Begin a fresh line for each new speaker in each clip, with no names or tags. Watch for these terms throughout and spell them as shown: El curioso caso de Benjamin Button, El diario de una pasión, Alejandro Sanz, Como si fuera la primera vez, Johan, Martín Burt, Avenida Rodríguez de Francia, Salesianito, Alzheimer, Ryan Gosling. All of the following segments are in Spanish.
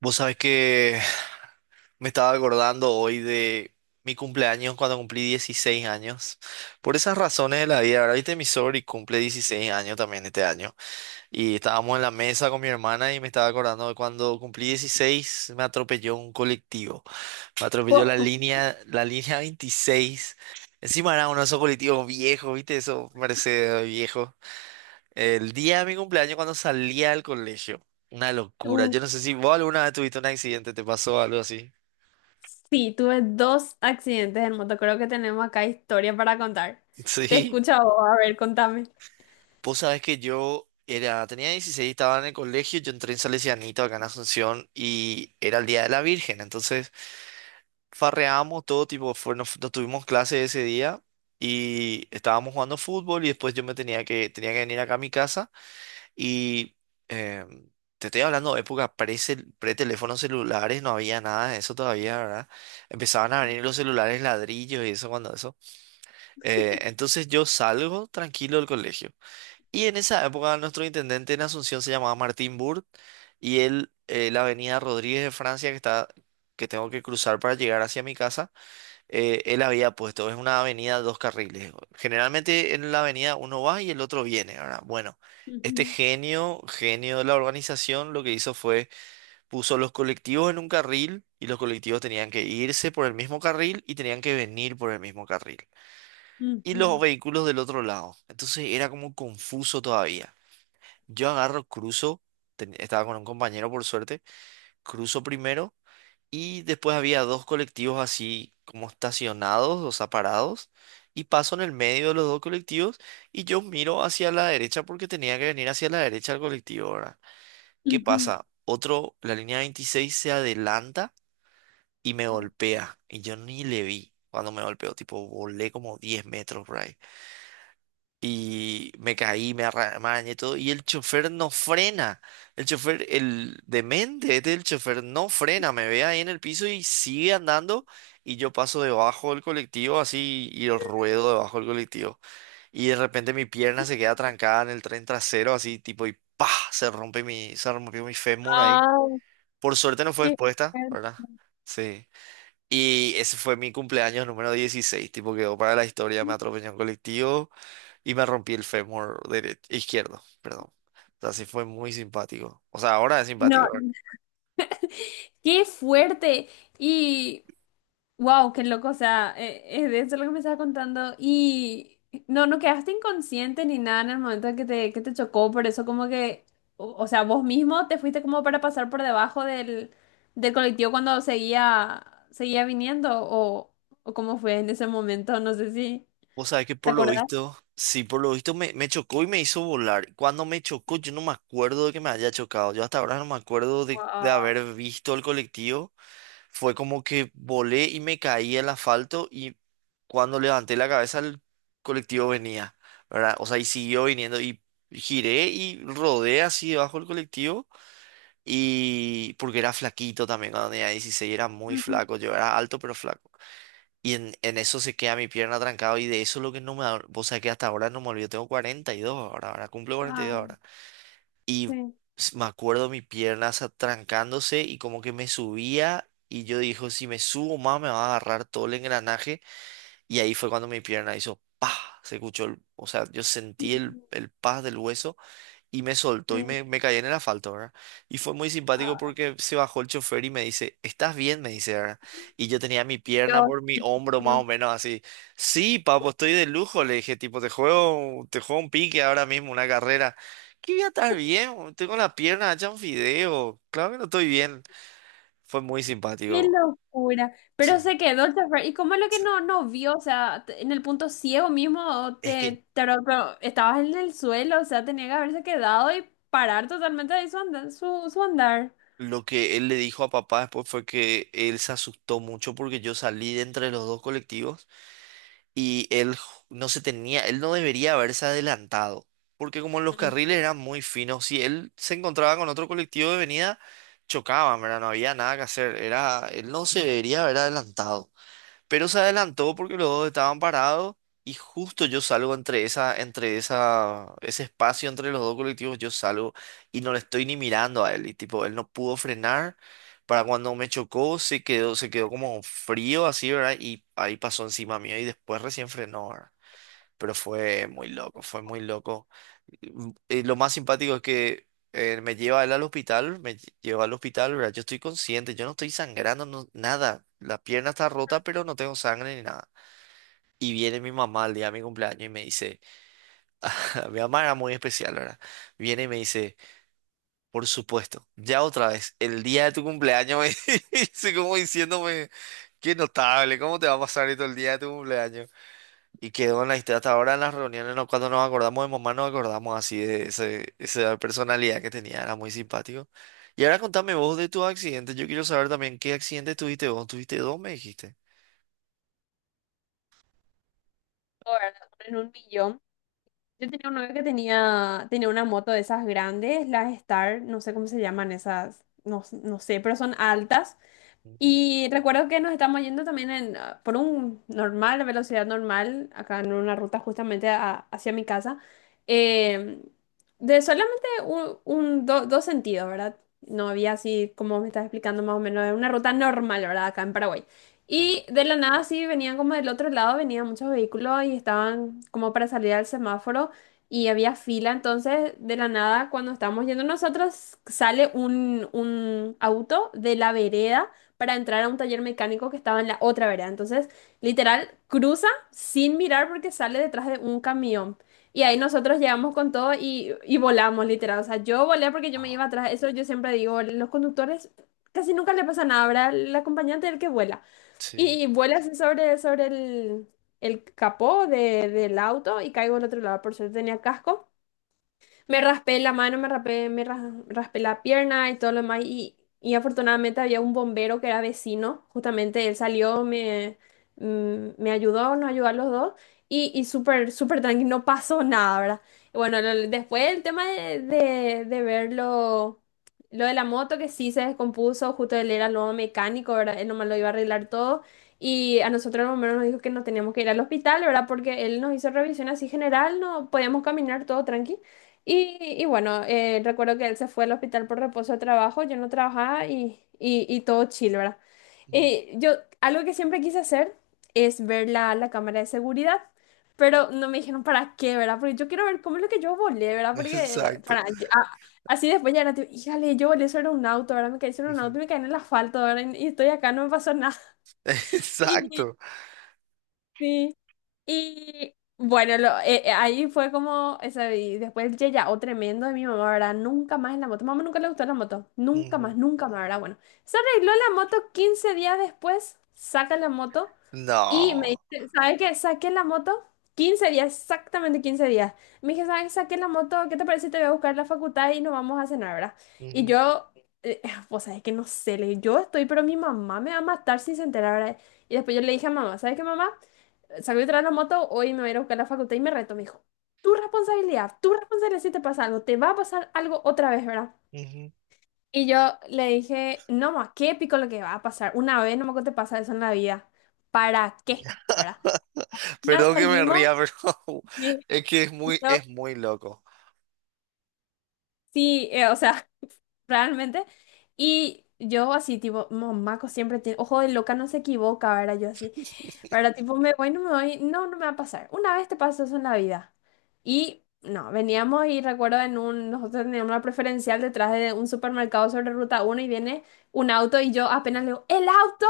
Vos sabés que me estaba acordando hoy de mi cumpleaños cuando cumplí 16 años. Por esas razones de la vida, ahora viste, mi y cumple 16 años también este año. Y estábamos en la mesa con mi hermana y me estaba acordando de cuando cumplí 16 me atropelló un colectivo. Me atropelló la línea, la línea 26. Encima era uno de esos colectivos viejos, viste, esos Mercedes viejos. El día de mi cumpleaños cuando salía del colegio. Una locura.
Wow.
Yo no sé si vos alguna vez tuviste un accidente, te pasó algo así.
Sí, tuve dos accidentes en moto. Creo que tenemos acá historia para contar. Te
Sí.
escucho a vos, a ver, contame.
Vos sabés que yo era, tenía 16, estaba en el colegio, yo entré en Salesianito acá en Asunción y era el Día de la Virgen. Entonces farreamos todo tipo, fue, nos tuvimos clase ese día y estábamos jugando fútbol y después yo me tenía que venir acá a mi casa. Y eh, te estoy hablando de época pre-teléfonos celulares, no había nada de eso todavía, ¿verdad? Empezaban a venir los celulares ladrillos y eso cuando eso. Entonces yo salgo tranquilo del colegio. Y en esa época nuestro intendente en Asunción se llamaba Martín Burt y él, la avenida Rodríguez de Francia que está, que tengo que cruzar para llegar hacia mi casa, él había puesto, es una avenida dos carriles. Generalmente en la avenida uno va y el otro viene, ¿verdad? Bueno, este
Ujú,
genio, genio de la organización, lo que hizo fue puso los colectivos en un carril y los colectivos tenían que irse por el mismo carril y tenían que venir por el mismo carril. Y los
ujú,
vehículos del otro lado. Entonces era como confuso todavía. Yo agarro, cruzo, estaba con un compañero por suerte, cruzo primero y después había dos colectivos así como estacionados, o sea, parados. Y paso en el medio de los dos colectivos y yo miro hacia la derecha porque tenía que venir hacia la derecha del colectivo, ¿verdad? ¿Qué
ujú.
pasa? Otro, la línea 26 se adelanta y me
Oh.
golpea. Y yo ni le vi cuando me golpeó, tipo, volé como 10 metros por ahí y me caí, me arramañé y todo, y el chofer no frena. El chofer, el demente este, el chofer no frena, me ve ahí en el piso y sigue andando y yo paso debajo del colectivo así y ruedo debajo del colectivo. Y de repente mi pierna se queda trancada en el tren trasero así tipo y ¡pah!, se rompió mi fémur ahí.
Ah,
Por suerte no fue
qué
expuesta,
fuerte.
¿verdad? Sí. Y ese fue mi cumpleaños número 16, tipo quedó para la historia, me atropelló un colectivo y me rompí el fémur izquierdo, perdón. O sea, sí fue muy simpático. O sea, ahora es
No,
simpático, ¿verdad?
qué fuerte. Y wow, qué loco, o sea, es de eso lo que me estabas contando y no, no quedaste inconsciente ni nada en el momento en que te chocó, por eso como que, o sea, vos mismo te fuiste como para pasar por debajo del, del colectivo cuando seguía viniendo o cómo fue en ese momento, no sé si
Vos sabés que
te
por lo
acordás.
visto, sí, por lo visto me chocó y me hizo volar. Cuando me chocó, yo no me acuerdo de que me haya chocado. Yo hasta ahora no me acuerdo de,
Wow.
de haber visto el colectivo. Fue como que volé y me caí al asfalto y cuando levanté la cabeza el colectivo venía, ¿verdad? O sea, y siguió viniendo y giré y rodé así debajo del colectivo. Y porque era flaquito también cuando tenía 16, era muy
Ujú.
flaco, yo era alto pero flaco. Y en eso se queda mi pierna trancada y de eso lo que no me... da- Vos sabés que hasta ahora no me olvido, tengo 42 ahora, ahora cumplo cuarenta y
Ah,
dos ahora. Y
sí.
me acuerdo mi pierna trancándose y como que me subía y yo dijo, si me subo más me va a agarrar todo el engranaje. Y ahí fue cuando mi pierna hizo ¡pah! Se escuchó, o sea, yo sentí el,
Ujú.
el paz del hueso y me soltó y
Sí.
me caí en el asfalto, ¿verdad? Y fue muy simpático
Ah,
porque se bajó el chofer y me dice, ¿estás bien? Me dice, ¿verdad? Y yo tenía mi pierna
Dios
por mi hombro más
mío.
o menos así. Sí, papo, estoy de lujo, le dije, tipo, te juego un pique ahora mismo, una carrera. ¿Qué voy a estar bien, boludo? Tengo la pierna hecha un fideo. Claro que no estoy bien. Fue muy
Qué
simpático.
locura.
Sí,
Pero se quedó el chofer. ¿Y cómo es lo que
sí.
no vio? O sea, te- en el punto ciego mismo,
Es que
te ro- pero estabas en el suelo, o sea, tenía que haberse quedado y parar totalmente ahí su andar. Su andar.
lo que él le dijo a papá después fue que él se asustó mucho porque yo salí de entre los dos colectivos, y él ju- no se tenía, él no debería haberse adelantado, porque como los
Mm,
carriles eran muy finos, si él se encontraba con otro colectivo de venida, chocaban, ¿verdad? No había nada que hacer, era, él no se debería haber adelantado. Pero se adelantó porque los dos estaban parados y justo yo salgo entre esa, ese espacio entre los dos colectivos, yo salgo y no le estoy ni mirando a él. Y tipo, él no pudo frenar. Para cuando me chocó, se quedó como frío así, ¿verdad? Y ahí pasó encima mío y después recién frenó, ¿verdad? Pero fue muy loco, fue muy loco. Y lo más simpático es que me lleva él al hospital, lleva al hospital, ¿verdad? Yo estoy consciente, yo no estoy sangrando, nada. La pierna está rota, pero no tengo sangre ni nada. Y viene mi mamá al día de mi cumpleaños y me dice, mi mamá era muy especial, ¿verdad? Viene y me dice, por supuesto, ya otra vez, el día de tu cumpleaños, me dice como diciéndome, qué notable, ¿cómo te va a pasar esto el día de tu cumpleaños? Y quedó en la historia. Hasta ahora en las reuniones, cuando nos acordamos de mamá, nos acordamos así de ese, esa personalidad que tenía, era muy simpático. Y ahora contame vos de tu accidente. Yo quiero saber también qué accidente tuviste vos. Tuviste dos, me dijiste.
o en un millón. Yo tenía un novio que tenía una moto de esas grandes, las Star, no sé cómo se llaman esas, no sé, pero son altas.
Ujú.
Y recuerdo que nos estamos yendo también en, ah, por un normal, velocidad normal, acá en una ruta justamente a- hacia mi casa, eh, de solamente un- do- dos sentidos, ¿verdad? No había así, como me estás explicando más o menos, una ruta normal, ¿verdad? Acá en Paraguay.
Sí.
Y de la nada sí venían como del otro lado, venían muchos vehículos y estaban como para salir al semáforo y había fila, entonces de la nada cuando estábamos yendo nosotros sale un auto de la vereda para entrar a un taller mecánico que estaba en la otra vereda. Entonces, literal, cruza sin mirar porque sale detrás de un camión. Y ahí nosotros llegamos con todo y volamos, literal. O sea, yo volé porque yo me
Ah,
iba atrás. Eso yo siempre digo, los conductores casi nunca le pasa nada, ¿verdad? El acompañante es el que vuela.
sí.
Y vuela así sobre el capó de- del auto y caigo al otro lado. Por suerte tenía casco. Me raspé la mano, me raspé, me ra- raspé la pierna y todo lo demás. Y afortunadamente había un bombero que era vecino, justamente él salió, me ayudó, nos ayudó a los dos. Y súper, súper tranquilo, no pasó nada, ¿verdad? Y bueno, lo- después el tema de, de ver lo de la moto que sí se descompuso, justo él era lo mecánico, ¿verdad? Él nomás lo iba a arreglar todo. Y a nosotros el bombero nos dijo que nos teníamos que ir al hospital, ¿verdad? Porque él nos hizo revisión así general, no podíamos caminar todo tranqui. Y bueno, recuerdo que él se fue al hospital por reposo de trabajo, yo no trabajaba y todo chill, ¿verdad?
Mm.
Yo, algo que siempre quise hacer es ver la, la cámara de seguridad, pero no me dijeron para qué, ¿verdad? Porque yo quiero ver cómo es lo que yo volé, ¿verdad? Porque
Exacto.
para, a- así después ya era tipo, híjale, yo volé sobre un auto, ¿verdad? Me caí sobre un
Ujú.
auto y me caí en el asfalto, ¿verdad? Y estoy acá, no me pasó nada. Y
Exacto.
sí. Y bueno, lo- ahí fue como, esa, y después ya o tremendo de mi mamá, ¿verdad? Nunca más en la moto. Mamá nunca le gustó la moto. Nunca más,
Ujú.
nunca más, ¿verdad? Bueno, se arregló la moto 15 días después, saca la moto y me
No.
dice, ¿sabes qué? Saqué la moto 15 días, exactamente 15 días. Me dije, ¿sabes qué? Saqué la moto, ¿qué te parece si te voy a buscar a la facultad y nos vamos a cenar, ¿verdad? Y
Ujú,
yo, eh, pues, ¿sabes que No sé, le dije, yo estoy, pero mi mamá me va a matar si se entera, ¿verdad? Y después yo le dije a mamá, ¿sabes qué, mamá? Salió a traer la moto, hoy me voy a ir a buscar a la facultad y me reto, me dijo, tu responsabilidad si te pasa algo, te va a pasar algo otra vez, ¿verdad?
ujú.
Y yo le dije, no, ma, qué épico lo que va a pasar, una vez no me te pasa eso en la vida, ¿para qué? ¿Verdad? Ya
Perdón que me
salimos,
ría, pero
y
es que es muy,
yo,
es muy loco.
sí, o sea, realmente, y yo así, tipo, mamá, co- siempre tiene, ojo de loca no se equivoca, ¿verdad? Yo así. Para tipo, me voy, no, no me va a pasar. Una vez te pasó eso en la vida. Y no, veníamos y recuerdo en un, nosotros teníamos una preferencial detrás de un supermercado sobre ruta 1 y viene un auto y yo apenas le digo, ¡el auto!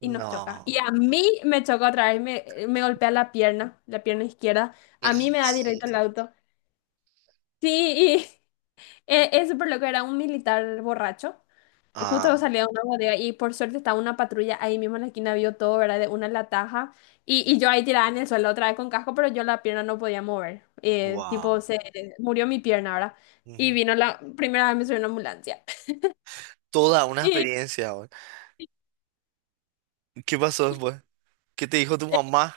Y nos choca. Y
No.
a mí me choca otra vez, me golpea la pierna izquierda. A
Eran
mí me da directo
siete.
el auto. Sí, y es súper loco, era un militar borracho. Justo
Ah.
salía de una bodega y por suerte estaba una patrulla ahí mismo en la esquina, vio todo, ¿verdad? De una en la taja. Y yo ahí tirada en el suelo otra vez con casco, pero yo la pierna no podía mover. Tipo,
Wow.
se murió mi pierna, ¿verdad? Y
Ujú.
vino la primera vez me subió una ambulancia.
Toda una experiencia, güey. ¿Qué pasó después? ¿Qué te dijo tu mamá?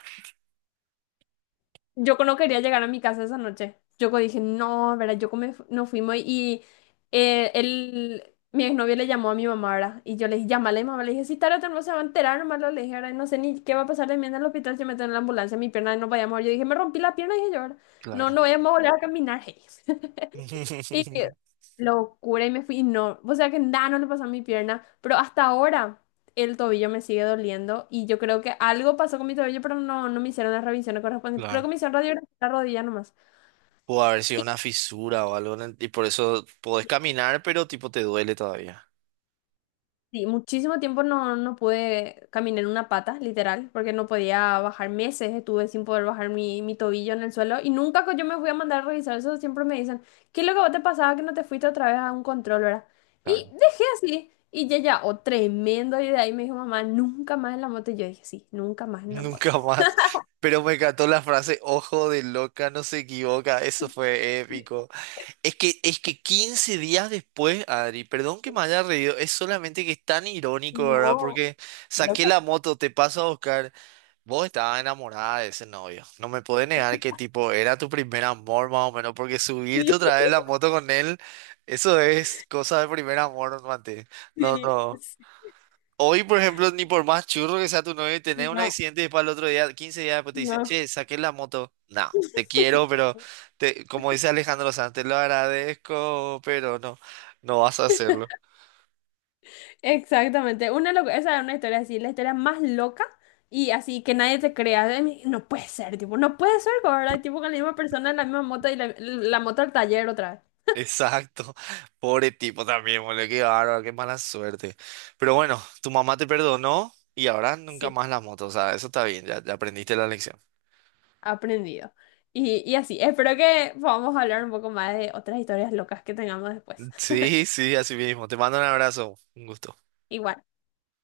Yo no quería llegar a mi casa esa noche. Yo dije, no, ¿verdad? Yo me fu- nos fuimos y él, mi exnovio le llamó a mi mamá, ¿verdad? Y yo le dije, llámale, mamá. Le dije, si tarde o temprano se va a enterar, nomás lo le dije, ahora no sé ni qué va a pasar de mí en el hospital si me tengo en la ambulancia, mi pierna no vaya a mover. Yo dije, me rompí la pierna, dije yo, ¿verdad? No,
Claro.
no vayamos a volver a caminar. hey". Y locura, y me fui, y no, o sea que nada, no le pasó a mi pierna, pero hasta ahora el tobillo me sigue doliendo y yo creo que algo pasó con mi tobillo, pero no, no me hicieron las revisiones correspondientes, creo que
Claro.
me hicieron radiografía en la rodilla nomás.
Pudo haber sido una fisura o algo, en y por eso podés caminar, pero tipo te duele todavía.
Sí, muchísimo tiempo no, no pude caminar en una pata, literal, porque no podía bajar meses, estuve sin poder bajar mi tobillo en el suelo y nunca co- yo me fui a mandar a revisar eso, siempre me dicen, ¿qué es lo que vos te pasaba que no te fuiste otra vez a un control, verdad? Y
Claro.
dejé así y ya, ya, oh, tremendo, y de ahí me dijo mamá, nunca más en la moto, y yo dije, sí, nunca más en la moto.
Nunca más. Pero me encantó la frase, ojo de loca, no se equivoca, eso fue épico. es que, 15 días después, Adri, perdón que me haya reído, es solamente que es tan irónico, ¿verdad?
No,
Porque saqué la
loco.
moto, te paso a buscar. Vos estabas enamorada de ese novio. No me podés negar que tipo era tu primer amor más o menos, porque
Sí,
subirte otra vez en la moto con él, eso es cosa de primer amor, mate. No,
sí,
no.
sí,
Hoy, por ejemplo, ni por más churro que sea tu novio, tenés un
no,
accidente y después al otro día, 15 días después te dice,
no.
che, saqué la moto. No, te quiero, pero te, como dice Alejandro Sanz, te lo agradezco, pero no, no vas a hacerlo.
Exactamente, una loca, esa es una historia así, la historia más loca y así que nadie te crea, de mí, no puede ser, tipo, no puede ser, ¿verdad? Tipo con la misma persona, la misma moto y la moto al taller otra vez,
Exacto, pobre tipo también, boludo, qué bárbaro, qué mala suerte. Pero bueno, tu mamá te perdonó y ahora nunca
sí.
más la moto, o sea, eso está bien, ya, ya aprendiste la lección.
Aprendido. Y así, espero que podamos hablar un poco más de otras historias locas que tengamos después.
Sí, sí, así mismo. Te mando un abrazo, un gusto.
Igual.